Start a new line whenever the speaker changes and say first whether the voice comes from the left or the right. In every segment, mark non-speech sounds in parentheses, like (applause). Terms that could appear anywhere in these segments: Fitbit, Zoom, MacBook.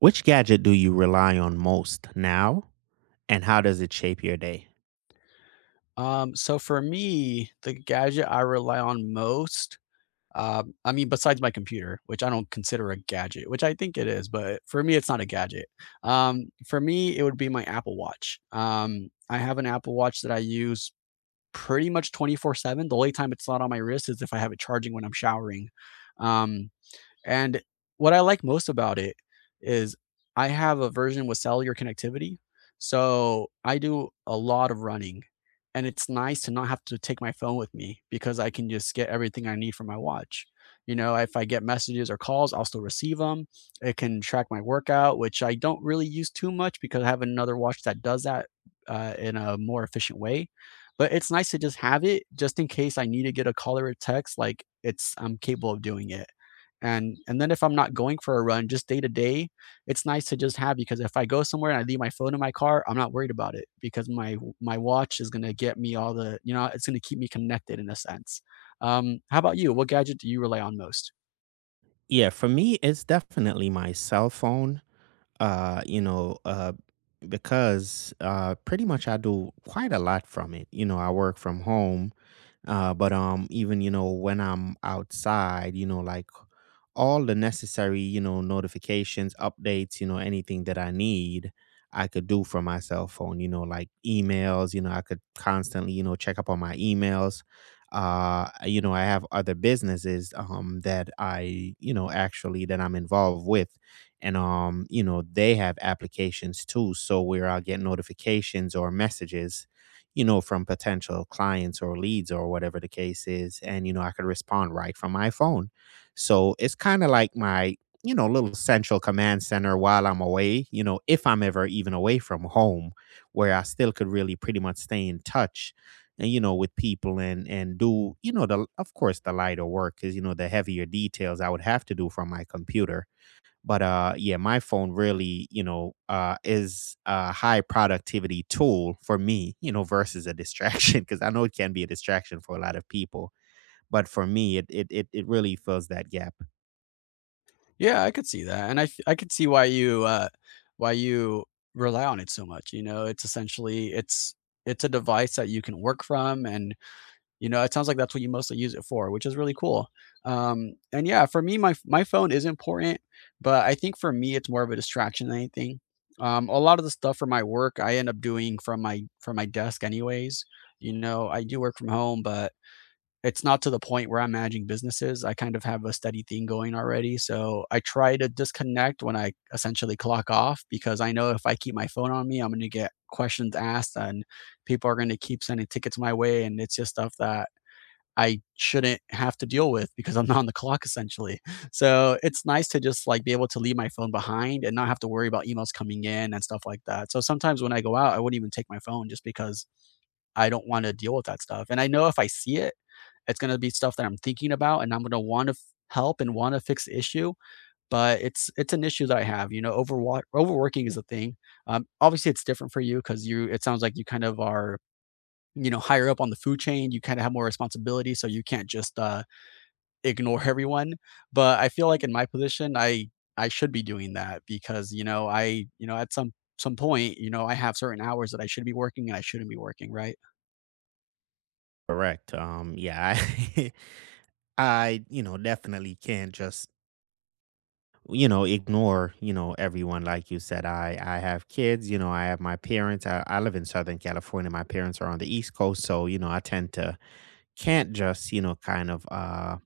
right: Which gadget do you rely on most now, and how does it shape your day?
left: So for me, the gadget I rely on most, I mean, besides my computer, which I don't consider a gadget, which I think it is, but for me, it's not a gadget. For me, it would be my Apple Watch. I have an Apple Watch that I use pretty much 24/7. The only time it's not on my wrist is if I have it charging when I'm showering. Um, and what I like most about it is I have a version with cellular connectivity. So I do a lot of running, and it's nice to not have to take my phone with me because I can just get everything I need from my watch. You know, if I get messages or calls, I'll still receive them. It can track my workout, which I don't really use too much because I have another watch that does that in a more efficient way. But it's nice to just have it just in case I need to get a call or a text. Like, it's I'm capable of doing it, and then if I'm not going for a run, just day to day, it's nice to just have, because if I go somewhere and I leave my phone in my car, I'm not worried about it, because my watch is going to get me all the you know it's going to keep me connected in a sense. How about you? What gadget do you rely on most?
right: Yeah, for me, it's definitely my cell phone. Uh, you know, uh, because pretty much I do quite a lot from it. I work from home, but even when I'm outside, like all the necessary, notifications, updates, anything that I need, I could do from my cell phone, like emails, I could constantly, check up on my emails. I have other businesses that I, you know, actually that I'm involved with. And they have applications too. So where I'll get notifications or messages, from potential clients or leads or whatever the case is. And I could respond right from my phone. So it's kind of like my little central command center while I'm away, if I'm ever even away from home, where I still could really pretty much stay in touch and with people, and do you know the of course the lighter work is, the heavier details I would have to do from my computer. But yeah, my phone really, is a high productivity tool for me, versus a (laughs) distraction, because I know it can be a distraction for a lot of people. But for me, it really fills that gap.
left: Yeah, I could see that, and I could see why you rely on it so much. You know, it's essentially, it's a device that you can work from. And you know, it sounds like that's what you mostly use it for, which is really cool. And yeah, for me, my phone is important, but I think for me, it's more of a distraction than anything. A lot of the stuff for my work, I end up doing from my desk anyways. You know, I do work from home, but it's not to the point where I'm managing businesses. I kind of have a steady thing going already, so I try to disconnect when I essentially clock off, because I know if I keep my phone on me, I'm going to get questions asked, and people are going to keep sending tickets my way, and it's just stuff that I shouldn't have to deal with because I'm not on the clock essentially. So it's nice to just like be able to leave my phone behind and not have to worry about emails coming in and stuff like that. So sometimes when I go out, I wouldn't even take my phone just because I don't want to deal with that stuff. And I know if I see it, it's going to be stuff that I'm thinking about, and I'm going to want to help and want to fix the issue, but it's an issue that I have. You know, overworking is a thing. Obviously it's different for you, cuz you it sounds like you kind of are, you know, higher up on the food chain. You kind of have more responsibility, so you can't just ignore everyone. But I feel like in my position, I should be doing that because, you know, I you know, at some point, you know, I have certain hours that I should be working and I shouldn't be working, right?
right: Correct. Yeah, I, (laughs) I, definitely can't just, ignore, everyone. Like you said, I have kids. I have my parents. I live in Southern California. My parents are on the East Coast. So, I tend to, can't just, kind of, uh,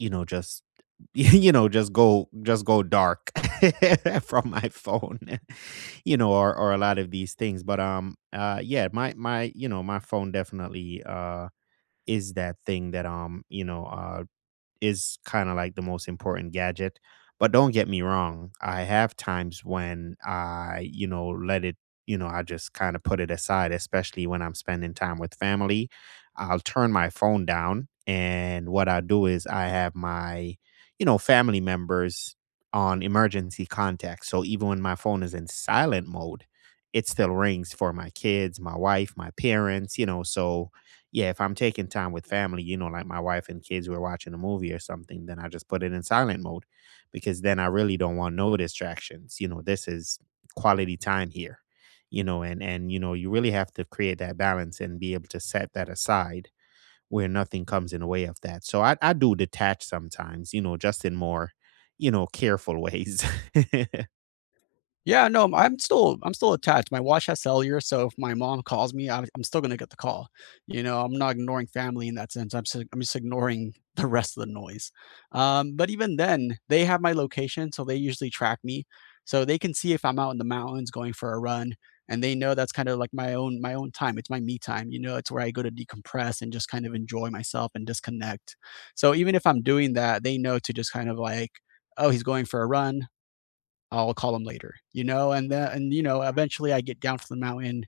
right: you know, just, (laughs) just go dark, (laughs) from my phone, (laughs) or, a lot of these things. But, yeah, my my phone definitely, is that thing that is kind of like the most important gadget. But don't get me wrong, I have times when I, let it, I just kind of put it aside, especially when I'm spending time with family. I'll turn my phone down. And what I do is I have my, family members on emergency contact. So even when my phone is in silent mode, it still rings for my kids, my wife, my parents, so yeah, if I'm taking time with family, like my wife and kids were watching a movie or something, then I just put it in silent mode, because then I really don't want no distractions. This is quality time here. And you really have to create that balance and be able to set that aside where nothing comes in the way of that. So I do detach sometimes, just in more, careful ways. (laughs) that
left: Yeah, no, I'm still attached. My watch has cellular, so if my mom calls me, I'm still gonna get the call. You know, I'm not ignoring family in that sense. I'm just ignoring (laughs) the rest of the noise. But even then, they have my location, so they usually track me, so they can see if I'm out in the mountains going for a run, and they know that's kind of like my own time. It's my me time. You know, it's where I go to decompress and just kind of enjoy myself and disconnect. So even if I'm doing that, they know to just kind of like, oh, he's going for a run, I'll call them later, you know, and you know, eventually I get down from the mountain,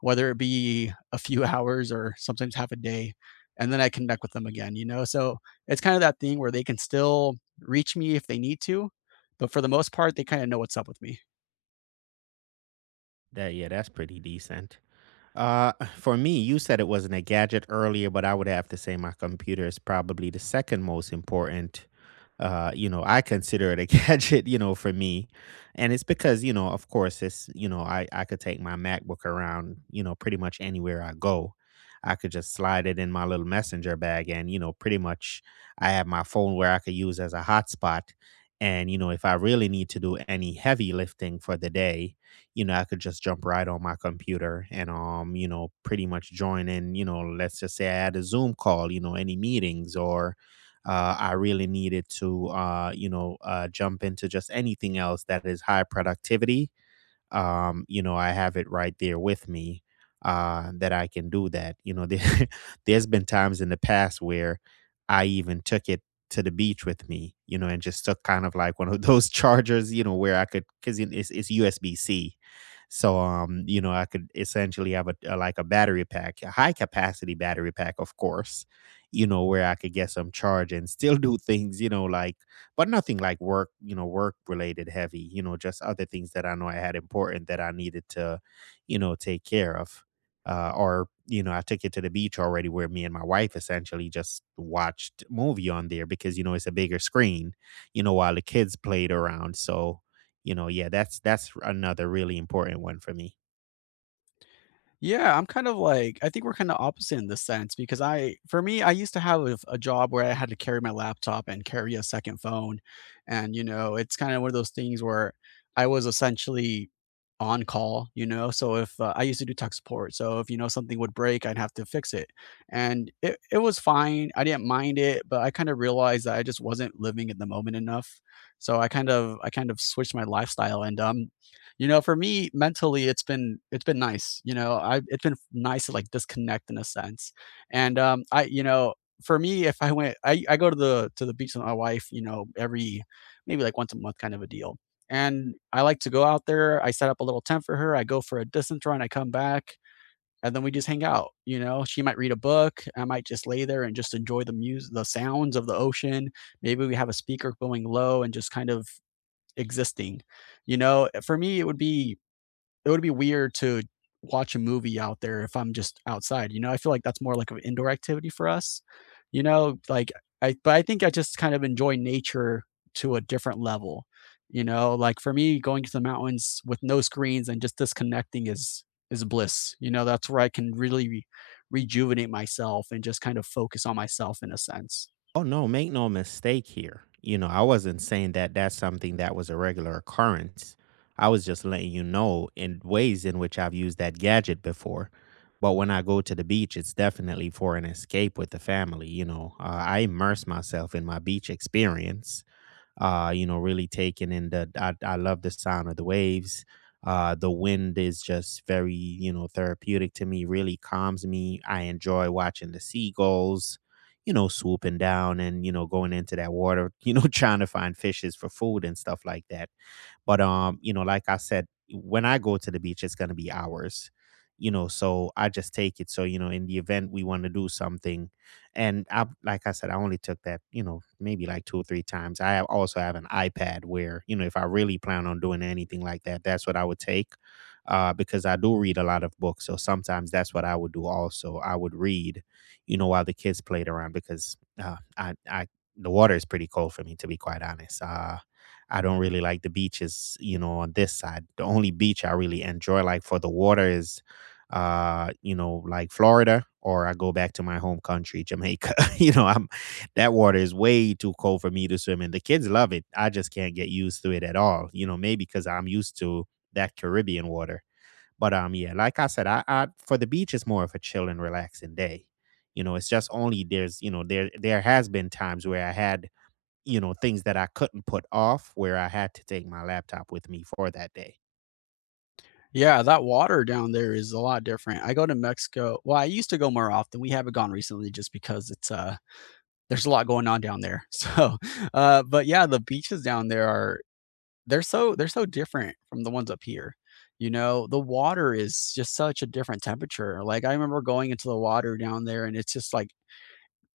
left: whether it be a few (laughs) hours or sometimes half a day, and then I connect with them again, you know. So it's kind of that thing where they can still reach me if they need to, but for the most part, they kind of know what's up with me.
right: Yeah, that's pretty decent. For me, you said it wasn't a gadget earlier, but I would have to say my computer is probably the second most important. I consider it a (laughs) gadget, for me. And it's because, of course, it's, you know, I could take my MacBook around, pretty much anywhere I go. I could just slide it in my little messenger bag, and, pretty much I have my phone where I could use as a hotspot. And if I really need to do any heavy lifting for the day, I could just jump right on my computer, and, pretty much join in. Let's just say I had a Zoom call, any meetings, or, I really needed to, jump into just anything else that is high productivity. I have it right there with me, that I can do that. (laughs) There's been times in the past where I even took it to the beach with me, and just took kind of like one of those (laughs) chargers, where I could, because it's USB C. So, I could essentially have a like a battery pack, a high capacity battery pack, of course, where I could get some charge and still (laughs) do things, like, but nothing like work, work related heavy, just other things that I know I had important that I needed to, take care of. Or, I took it to the beach already, where me and my wife essentially just watched movie on there because, it's a bigger screen, while the kids played around. So, yeah, that's another really important one for me.
left: Yeah, I'm kind of like, I think we're kind of opposite in this sense, because I for me, I used to have a job where I had to carry my laptop and carry a second phone. And, you know, it's kind of one of those things where I was essentially on call, you know. So if I used to do tech support, so if you know something would break, I'd have to fix it. And it was fine. I didn't mind it, but I kind of realized that I just wasn't living in the moment enough. So I kind of switched my lifestyle, and you know, for me mentally, it's been nice. You know, I it's been nice to like disconnect in a sense. And for me, if I went, I go to the beach with my wife. You know, every maybe like once a month kind of a deal. And I like to go out there. I set up a little tent for her. I go for a distance run. I come back, and then we just hang out. You know, she might read a book. I might just lay there and just enjoy the music, the sounds of the ocean. Maybe we have a speaker going low and just kind of existing. You know, for me, it would be weird to watch a movie out there if I'm just outside, you know? I feel like that's more like an indoor activity for us, you know? Like, I but I think I just kind of enjoy nature to a different level, you know? Like, for me, going to the mountains with no screens and just disconnecting is bliss, you know? That's where I can really rejuvenate myself and just kind of focus on myself in a sense.
right: Oh, no, make no mistake here. I wasn't saying that that's something that was a regular occurrence. I was just letting you know in ways in which I've used that gadget before. But when I go to the beach, it's definitely for an escape with the family. I immerse myself in my beach experience, really taking in, I love the sound of the waves. The wind is just very, therapeutic to me, really calms me. I enjoy watching the seagulls, swooping down, and, going into that water, (laughs) trying to find fishes for food and stuff like that. But like I said, when I go to the beach, it's gonna be hours. So I just take it. So in the event we want to do something, like I said, I only took that maybe like two or three times. Also have an iPad where, if I really plan on doing anything like that, that's what I would take, because I do read a lot of books. So sometimes that's what I would do. Also, I would read, while the kids played around, because I the water is pretty cold, for me to be quite honest. I don't really like the beaches, on this side. The only beach I really enjoy, like for the water, is, like Florida, or I go back to my home country, Jamaica. (laughs) you know, I'm That water is way too cold for me to swim in. The kids love it. I just can't get used to it at all. Maybe because I'm used to that Caribbean water. But yeah, like I said, I for the beach, it's more of a chill and relaxing day. It's just only there's, there has been times where I had, things that I couldn't put off, where I had to take my laptop with me for that day.
left: Yeah, that water down there is a lot different. I go to Mexico. Well, I used to go more often. We haven't gone recently, just because it's there's a lot going on down there. (laughs) So, but yeah, the beaches down there are They're so different from the ones up here, you know? The water is just such a different temperature. Like, I remember going into the water down there, and it's just, like,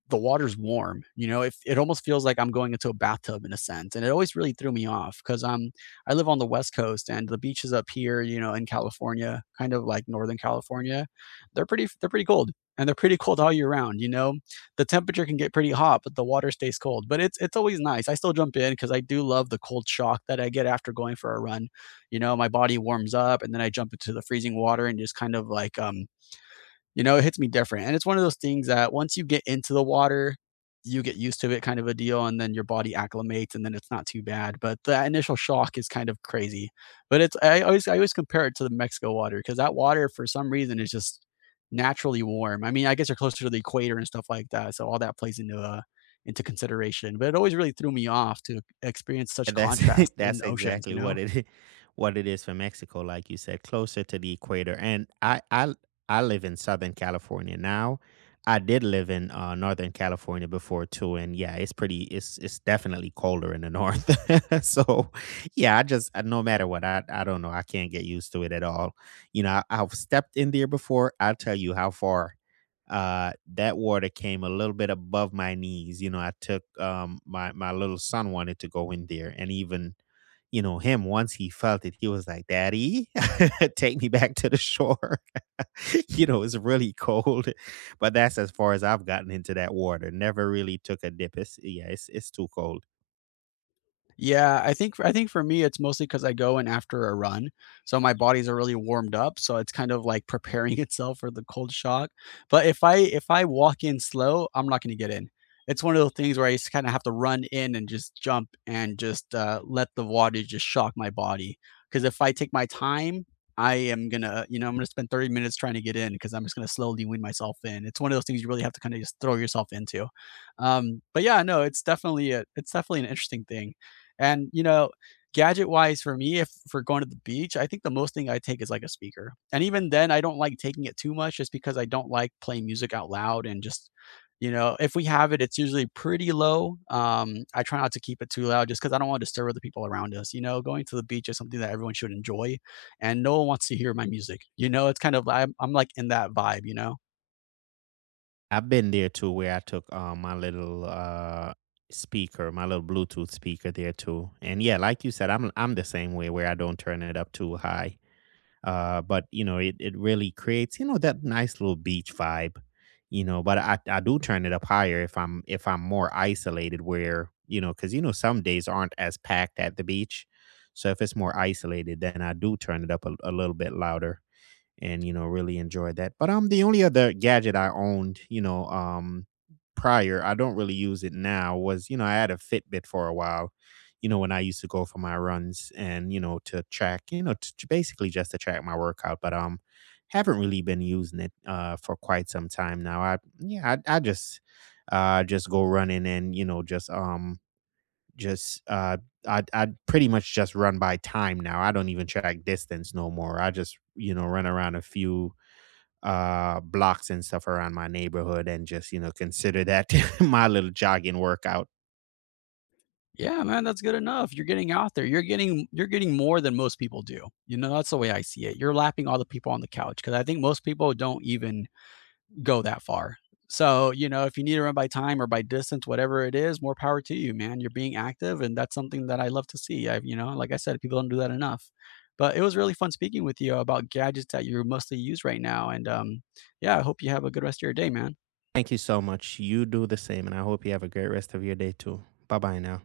left: the water's warm. You know, if it almost feels like I'm going into a bathtub in a sense, and it always really threw me off, because I live on the West Coast, and the beaches up here, you know, in California, kind of like Northern California, they're pretty cold, and they're pretty (laughs) cold all year round. You know, the temperature can get pretty hot, but the water stays cold. But it's always nice. I still jump in because I do love the cold shock that I get after going for a run. You know, my body warms up, and then I jump into the freezing water, and just kind of like you know, it hits me different. And it's one of those things that once you get into the water, you get used to it kind of a deal, and then your body acclimates, and then it's not too bad. But that initial shock is kind of crazy. But it's, I always compare it to the Mexico water, because that water for some reason is just naturally warm. I mean, I guess you're closer to the equator and stuff like that, so all that plays into consideration. But it always really threw me off to experience such
right: And that's (laughs)
left: contrast
right: it.
left: in
right: That's
left: oceans, you
right: exactly
left: know?
right: what it is for Mexico, like you said, closer to the equator. And I live in Southern California now. I did live in Northern California before too, and yeah, it's pretty. It's definitely colder in the north. (laughs) So, yeah, I just, no matter what, I don't know. I can't get used to it at all. I've stepped in there before. I'll tell you how far that water came, a little bit above my knees. I took, my my little son wanted to go in there. And even, him, once he felt it, he was like, daddy, (laughs) take me back to the shore, (laughs) it's really cold. (laughs) But that's as far as I've gotten into that water, never really took a dip. It's Yeah, it's too cold.
left: Yeah, I think for me it's mostly because I go in after a run, so my body's already warmed up, so it's kind of like preparing (laughs) itself for the cold shock, but if I walk in slow, I'm not gonna get in. It's one of those things where I just kinda have to run in and just jump and just, let the water just shock my body. Because if I take my time, I am gonna you know, I'm gonna spend 30 minutes trying to get in, because 'cause I'm just gonna slowly wean myself in. It's one of those things you really have to kinda just throw yourself into. But yeah, no, it's definitely an interesting thing. And, you know, gadget wise for me, if for going to the beach, I think the most thing I take is like a speaker. And even then, I don't like taking it too much, just because I don't like playing music out loud, and just, you know, if we have it, it's usually pretty low. I try not to keep it too loud just because I don't want to disturb the people around us. You know, going to the beach is something that everyone should enjoy, and no one wants to hear my music. You know, it's kind of I'm like in that vibe. You know.
right: I've been there too, where I took, my little, speaker, my little Bluetooth speaker there too. And yeah, like you said, I'm the same way, where I don't turn it up too high. But it really creates, that nice little beach vibe. But I do turn it up higher if I'm more isolated, where, because, some days aren't as packed at the beach. So if it's more isolated, then I do turn it up a little bit louder, and, really enjoyed that. But the only other gadget I owned, prior, I don't really use it now, was, I had a Fitbit for a while, when I used to go for my runs, and, to track, to basically just to track my workout. But haven't really been using it for quite some time now. I Yeah, I just, just go running, and, just, just uh I pretty much just run by time now. I don't even track distance no more. I just, run around a few blocks and stuff around my neighborhood, and just, consider that (laughs) my little jogging workout.
left: Yeah, man, that's good enough. You're getting out there. You're getting more than most people do. You know, that's the way I see it. You're lapping all the people on the couch, because I think most people don't even go that far. So, you know, if you need to run by time or by distance, whatever it is, more power to you, man. You're being active, and that's something that I love to see. You know, like I said, people don't do that enough. But it was really fun speaking with you about gadgets that you mostly use right now. And yeah, I hope you have a good rest of your day, man.
right: Thank you so much. You do the same, and I hope you have a great rest of your day too. Bye-bye now.